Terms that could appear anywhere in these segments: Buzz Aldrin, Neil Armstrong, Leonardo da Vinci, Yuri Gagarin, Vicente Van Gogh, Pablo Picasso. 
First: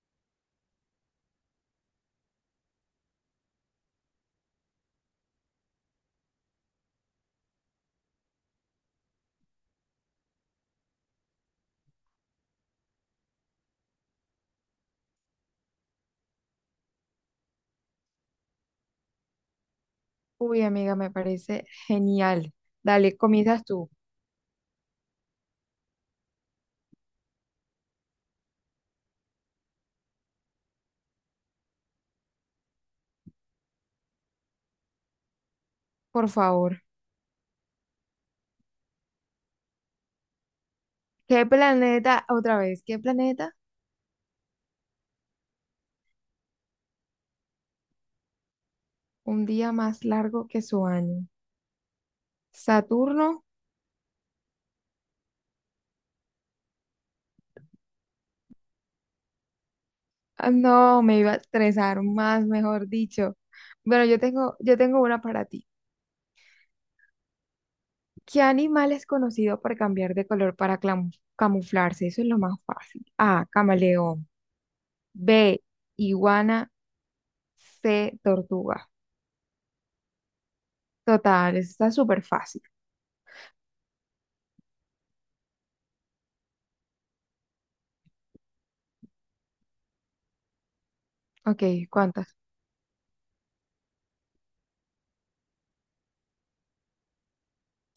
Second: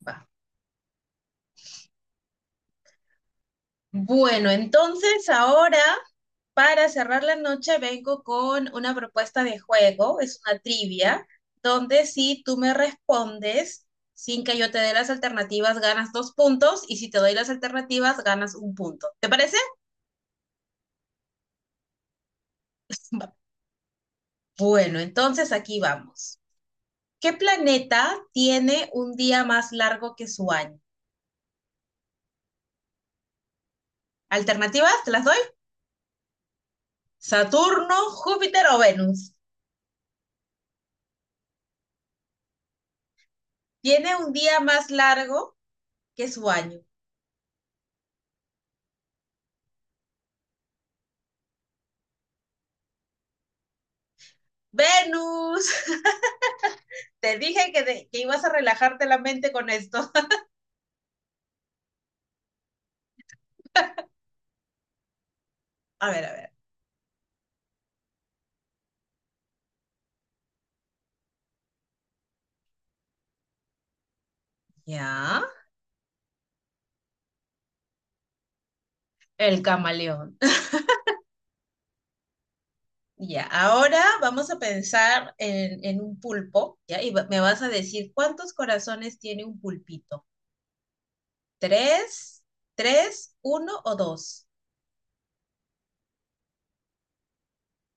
Va. Bueno, entonces ahora para cerrar la noche vengo con una propuesta de juego, es una trivia, donde si tú me respondes sin que yo te dé las alternativas ganas dos puntos y si te doy las alternativas ganas un punto. ¿Te parece? Uy, amiga, me parece genial. Dale, Va. comienzas tú, Bueno, entonces aquí vamos. ¿Qué planeta tiene un día más largo que su año? Alternativas, te las doy. por favor. Saturno, Júpiter o Venus. ¿Qué planeta, otra vez, qué planeta? Tiene un día más largo que su año. Un día más largo que su año. ¿Saturno? Venus, te dije que ibas a relajarte la mente con esto. Ah, no, me iba a estresar más, mejor dicho. Bueno, yo tengo una para ti. A ver, a ver. ¿Qué animal es conocido por cambiar de color para camuflarse? Eso es lo más fácil. A, camaleón. Ya, B, iguana. C, tortuga. el camaleón. Total, eso está súper fácil. Ya, ahora vamos a pensar en un pulpo, ¿ya? Y me vas a decir cuántos corazones tiene un pulpito. Ok, ¿cuántas? ¿Tres? ¿Tres? ¿Uno o dos?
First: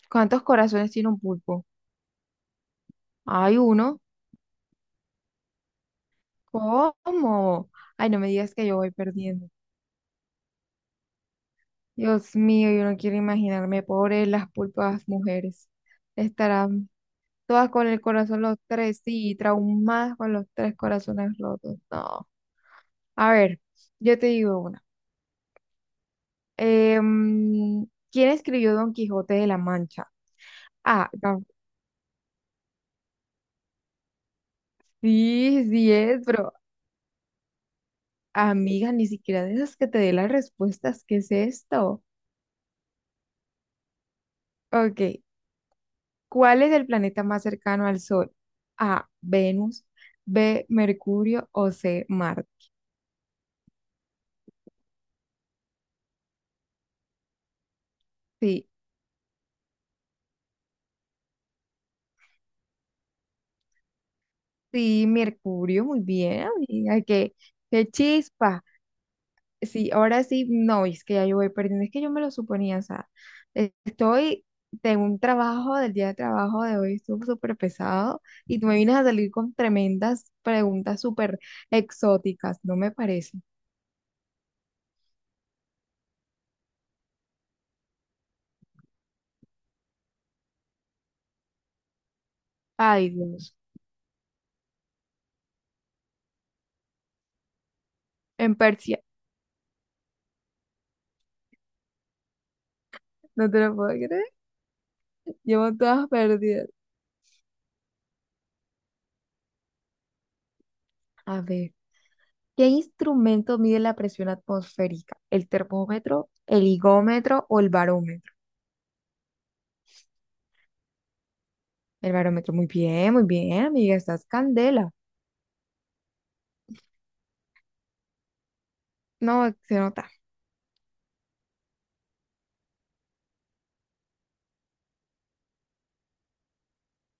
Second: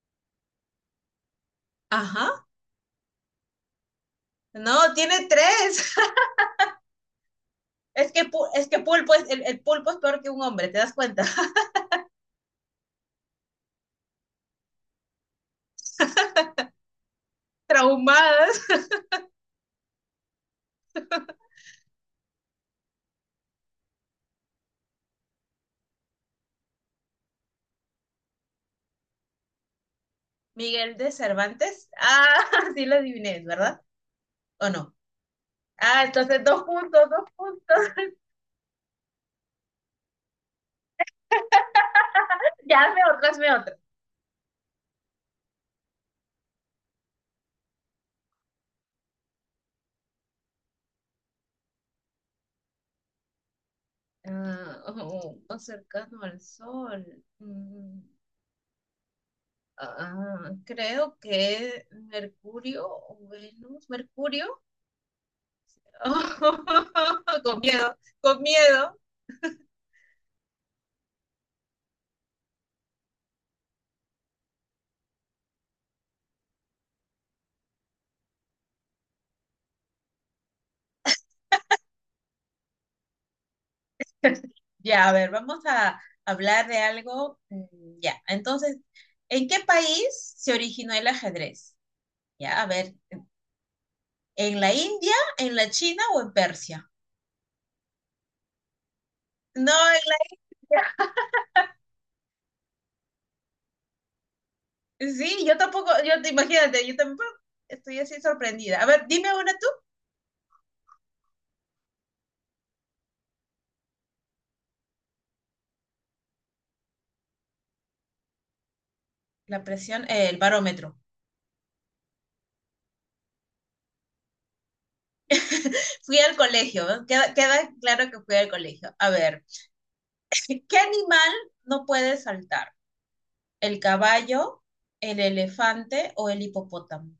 ¿Cuántos corazones tiene un pulpo? Ajá. Hay uno. No, tiene tres. ¿Cómo? Ay, Es no me digas que es yo que voy pulpo es, el, perdiendo. el pulpo es peor que un hombre, ¿te das cuenta? Dios mío, yo no quiero imaginarme, pobres las pulpas mujeres. Estarán todas con el corazón los Traumadas. tres, sí, traumadas con los tres corazones rotos. No. A ver, yo te digo una. Em, ¿Quién escribió Don Quijote de la Mancha? Miguel Ah, de no. Cervantes. Ah, sí lo adiviné, ¿verdad? ¿O no? Sí, sí Ah, es, entonces pero dos puntos, dos puntos. amiga, ni siquiera de esas que te dé las respuestas. ¿Qué es esto? Ya hazme otra, hazme otra. Ok, ¿cuál es el planeta más cercano al Sol? A, Venus, B, Mercurio o C, Marte. Ah, oh, más cercano al Sol. Mm, Sí, creo que Mercurio o Venus. Mercurio. sí, Mercurio, muy bien, amiga, qué, Con qué miedo, con chispa. miedo. Sí, ahora sí, no, es que ya yo voy perdiendo, es que yo me lo suponía, o sea, estoy tengo un trabajo, del día de trabajo de hoy estuvo súper pesado y tú me vienes a salir con tremendas preguntas súper exóticas, no me parece. Ya, a ver, vamos a hablar de algo. Ya, entonces, ¿en qué país se originó el ajedrez? Ya, a ver, Ay, Dios, ¿en la India, en la China o en Persia? en Persia, No, en la. no te lo puedo creer, Sí, yo llevo tampoco, todas yo te perdidas. imagínate, yo tampoco estoy así sorprendida. A ver, dime una tú. A ver, ¿qué instrumento mide la presión atmosférica? ¿El termómetro, el higómetro o el barómetro? La presión, el barómetro. El barómetro, muy bien, amiga, estás candela. Fui al colegio, ¿no? Queda claro que fui al colegio. A ver, No, se nota, ¿qué animal no puede saltar? ¿El caballo, el elefante o el hipopótamo?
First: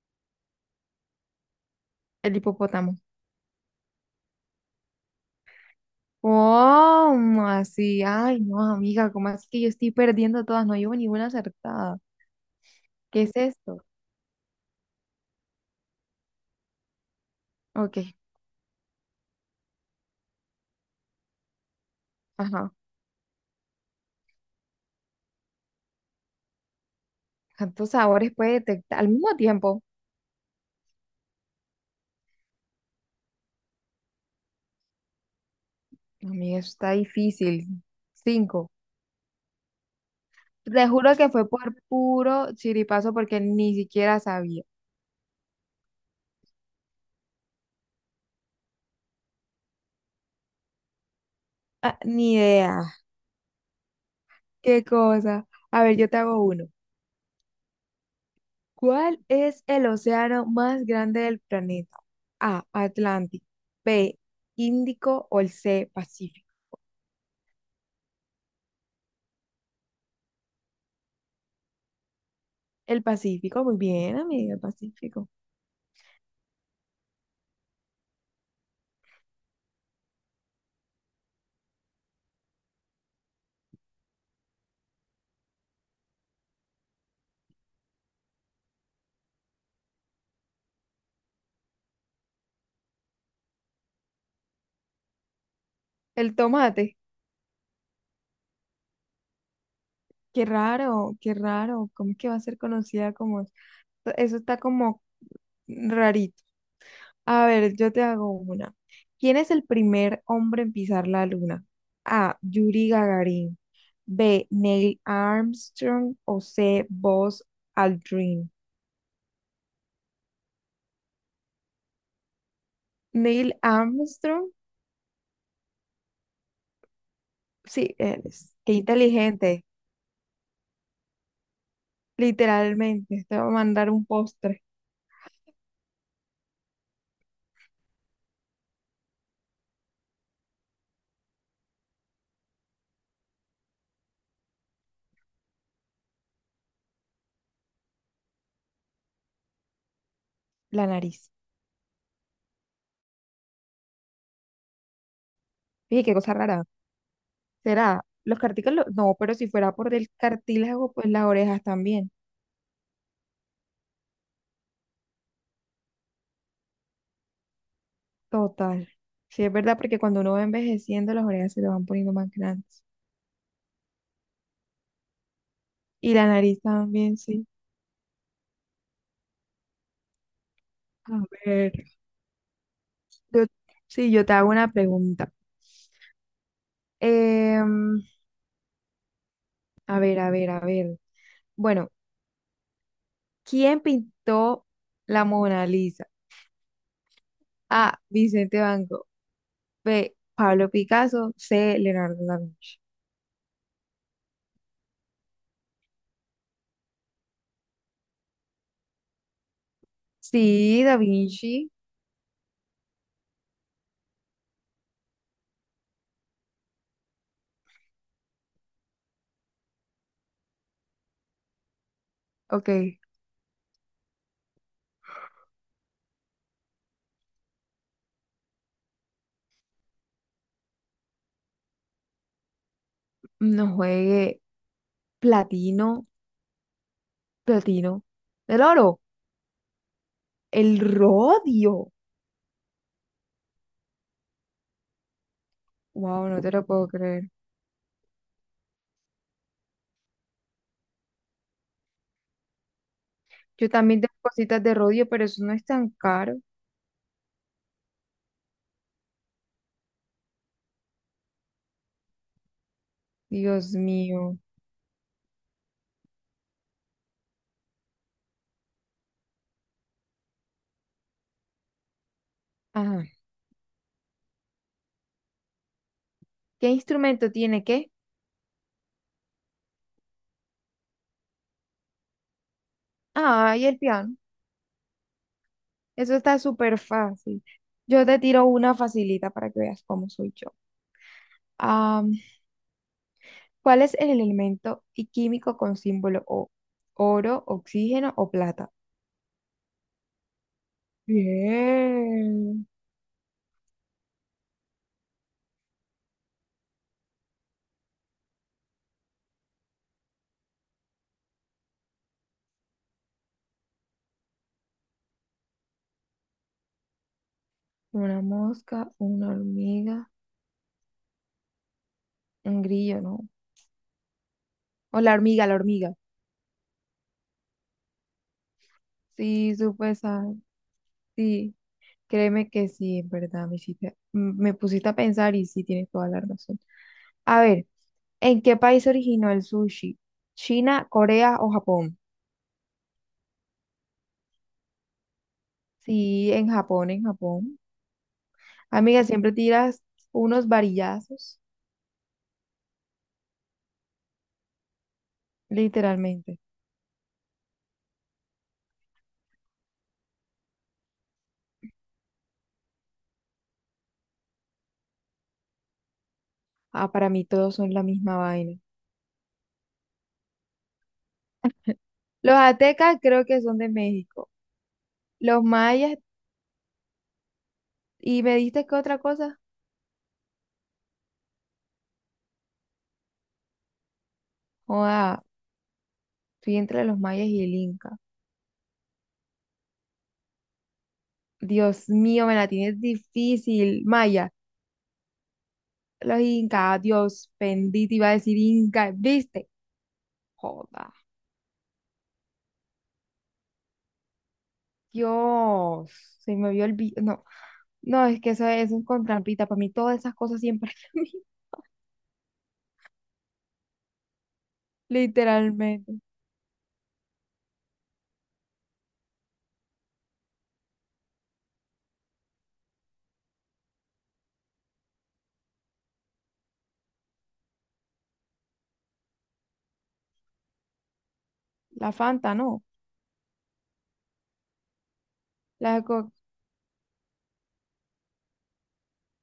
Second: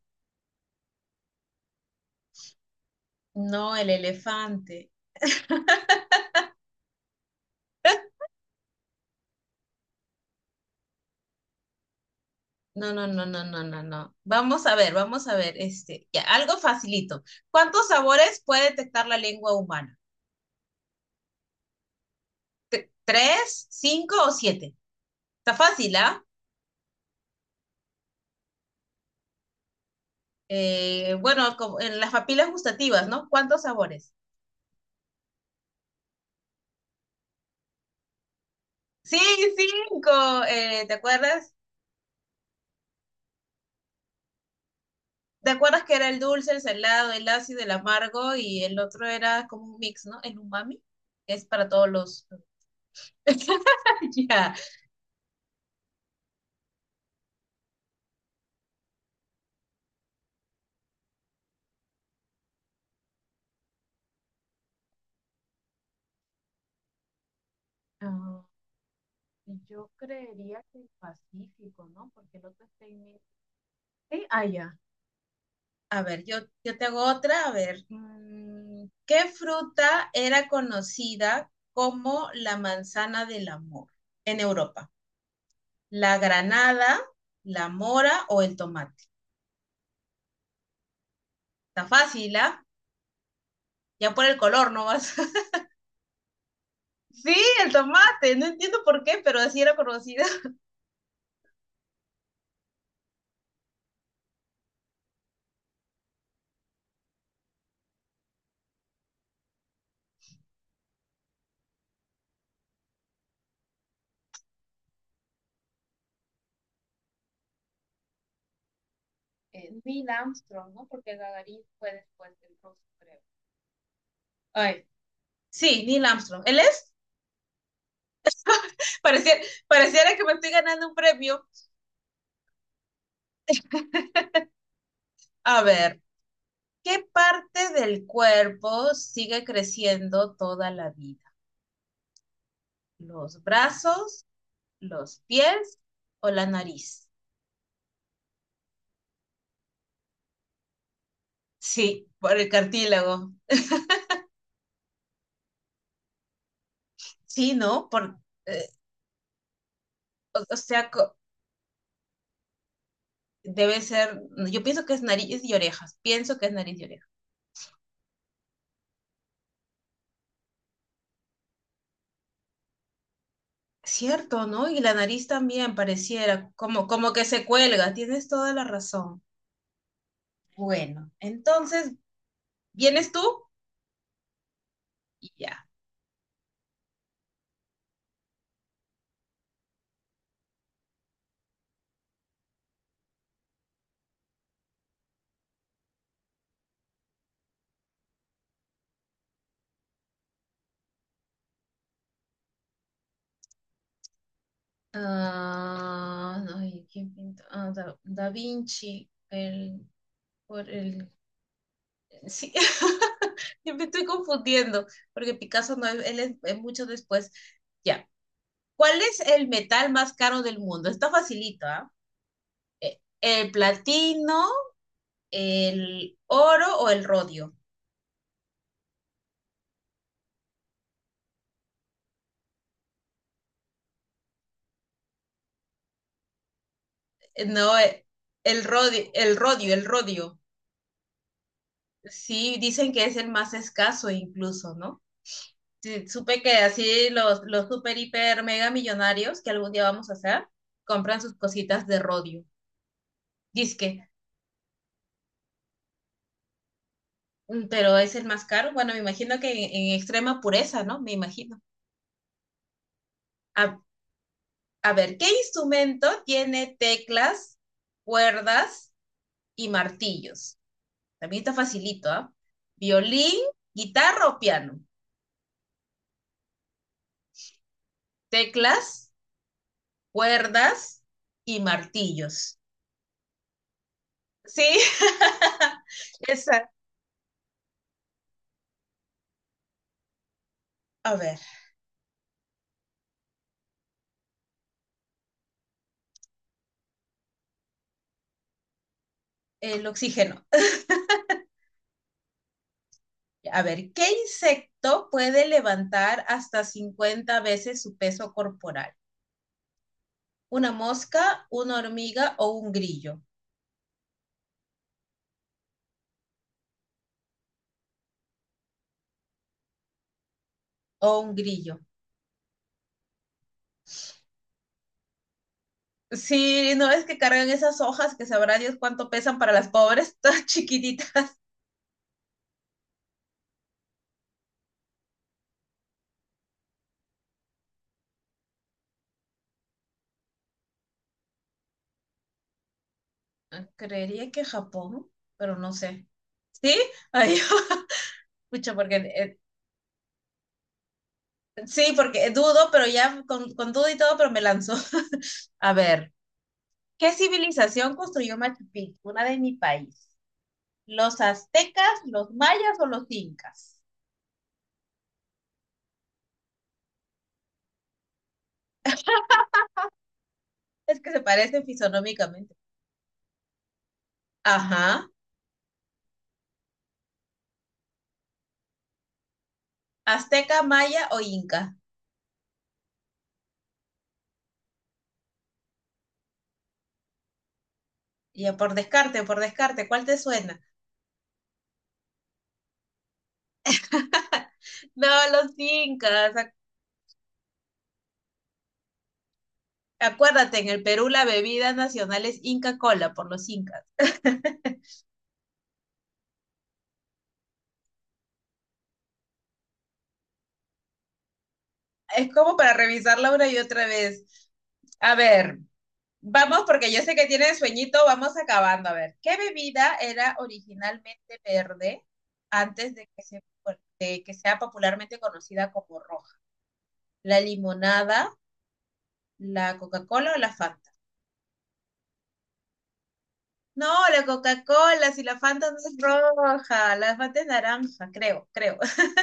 el hipopótamo. No, el elefante. ¿Cómo así? Ay, no, amiga, ¿cómo así que yo estoy perdiendo todas? No llevo ninguna acertada. No, no, ¿Qué no, es no, no, no, esto? no. Vamos a ver, este, ya, algo facilito. ¿Cuántos Ok, sabores puede detectar la lengua humana? ajá. ¿Tres, cinco o siete? Está fácil, ¿ah? ¿Cuántos sabores puede detectar al mismo tiempo? Bueno, como en las papilas gustativas, ¿no? ¿Cuántos sabores? Amiga, eso está difícil. Cinco. Sí, cinco. Te ¿Te juro que fue acuerdas? por puro chiripazo porque ni siquiera sabía. ¿Te acuerdas que era el dulce, el salado, el ácido, el amargo y el otro era como un mix, ¿no? El umami, que es para todos Ah, los... ni idea. Ya. Qué cosa. A ver, yo te hago uno. ¿Cuál es el océano más grande del planeta? A, Atlántico. B, Índico o el C, Pacífico. Ah, yo creería que el Pacífico, ¿no? Porque el otro está en El el... Pacífico, muy bien, Sí, ah, amiga, el ya. Pacífico. A ver, yo te hago otra. A ver, ¿qué fruta era conocida como la manzana del amor en Europa? ¿La granada, la mora o el tomate? Está fácil, ¿ah? Ya por el color no vas. El tomate. Sí, el tomate. No entiendo por qué, pero así era conocida. Qué raro, qué raro. ¿Cómo es que va a ser conocida como... Eso está como rarito. A ver, yo te hago una. ¿Quién es el primer hombre en pisar la luna? A, Yuri Gagarin. B, Neil Armstrong. O C, Buzz Aldrin. Neil Armstrong, ¿no? Porque Gagarin fue después del ruso, creo. Neil Armstrong. Ay, sí, Neil Armstrong. ¿Él es? Sí, él es. Qué Pareciera, inteligente. pareciera que me estoy ganando un premio. Literalmente. Te va a mandar un postre. A ver. ¿Qué parte del cuerpo sigue creciendo toda la vida? ¿Los brazos, los pies o la nariz? La nariz. Sí, por el cartílago. Fíjate qué cosa rara. Sí, ¿no? ¿Será? Los eh, cartílagos. No, pero si fuera por el o sea, cartílago, pues las orejas también. debe ser, yo pienso que es nariz y orejas, pienso que es nariz y orejas. Total. Sí, es verdad, porque cuando uno va envejeciendo, las orejas se le van poniendo más grandes. Cierto, ¿no? Y la nariz también Y la pareciera nariz como, como también, que se sí. cuelga, tienes toda la razón. Bueno, A ver, entonces, ¿vienes tú? Yo, sí, yo te hago una Y pregunta. ya. Em, a ver, a ver, a ver. Bueno, ¿quién pintó la Mona Lisa? A, Vicente Van Gogh. B, Pablo Picasso. C, Leonardo da Vinci. Ah, ay, ¿quién pintó? Ah, Da Vinci, por Sí, da el, Vinci. sí, yo me estoy confundiendo, porque Picasso no, él es mucho después. Ya, ¿cuál es el metal más caro del mundo? Está facilito, ¿ah? Ok. ¿El platino, el oro o el rodio? No juegue. Platino. No, Platino. El el oro. rodio, el rodio, el rodio. El rodio. Sí, dicen que es el más escaso incluso, ¿no? Sí, Wow, supe no te que lo puedo así creer. Los super, hiper, mega millonarios que algún día vamos a hacer, compran sus cositas de rodio. Yo Disque, también tengo cositas de rodio, pero eso no es tan caro. Pero es el más caro. Bueno, me imagino que en extrema pureza, ¿no? Me imagino. A, Dios mío. a ver, ¿qué instrumento tiene teclas, cuerdas y martillos? También está facilito, ¿ah? Ajá. Violín, guitarra o piano. ¿Qué instrumento tiene qué? Teclas, cuerdas y martillos. Ay, el piano. Sí, Eso está esa. súper fácil. Yo te tiro una facilita para que veas cómo soy yo. A ver, Am, ¿Cuál es el elemento y químico con símbolo O? ¿Oro, oxígeno o plata? el oxígeno. Bien. A ver, ¿qué insecto puede levantar hasta 50 veces su peso corporal? ¿Una mosca, una hormiga o un grillo? Una mosca, una hormiga, O un grillo. un grillo, ¿no? O la hormiga, la hormiga. Sí, no es que cargan esas hojas que sabrá Dios cuánto pesan para Sí, las supe pobres, esa. todas chiquititas. Sí, créeme que sí, en verdad, me pusiste a pensar y sí tienes toda la razón. A ver. ¿En qué país se originó el sushi? ¿China, Corea o Japón? Ah, creería que Japón, pero no sé. Sí, en ¿Sí? Japón, en Ay, Japón. escucha, porque Amiga, siempre tiras unos varillazos, sí, porque dudo, pero ya con duda y todo, pero me lanzó. A ver, literalmente. ¿qué civilización construyó Machu Picchu? Una de mi país. ¿Los aztecas, los mayas o los incas? Ah, para mí todos son la misma vaina. Es que se parecen Los fisionómicamente. aztecas creo que son de México. Ajá. Los mayas, ¿y me diste qué otra cosa? Azteca, maya o inca. Joda, estoy entre los mayas y el inca. Ya por descarte, ¿cuál te suena? Dios mío, me la tienes difícil. Maya, No, los los incas. Incas, Dios bendito, iba a decir inca, ¿viste? Acuérdate, en el Joda. Perú la bebida nacional es Inca Cola por los incas. Dios, se me vio el vi- no, no, es que eso, es con trampita. Para mí todas esas cosas siempre, a mí, Es como para revisarla una y otra vez. A ver, literalmente. vamos, porque yo sé que tienen sueñito, vamos acabando. A ver, ¿qué bebida era originalmente verde antes de de que sea popularmente conocida como roja? ¿La limonada, la Coca-Cola o la Fanta? La Fanta, no. No, la Coca-Cola, si la Fanta no La es Coca. roja, la Fanta es naranja, creo, creo.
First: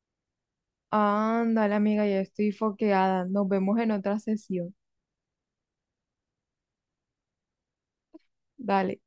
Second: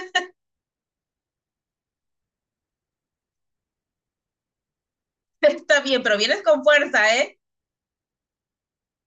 Ándale, amiga, ya estoy foqueada. Nos vemos en otra sesión. Está bien, pero vienes con fuerza, ¿eh? Dale.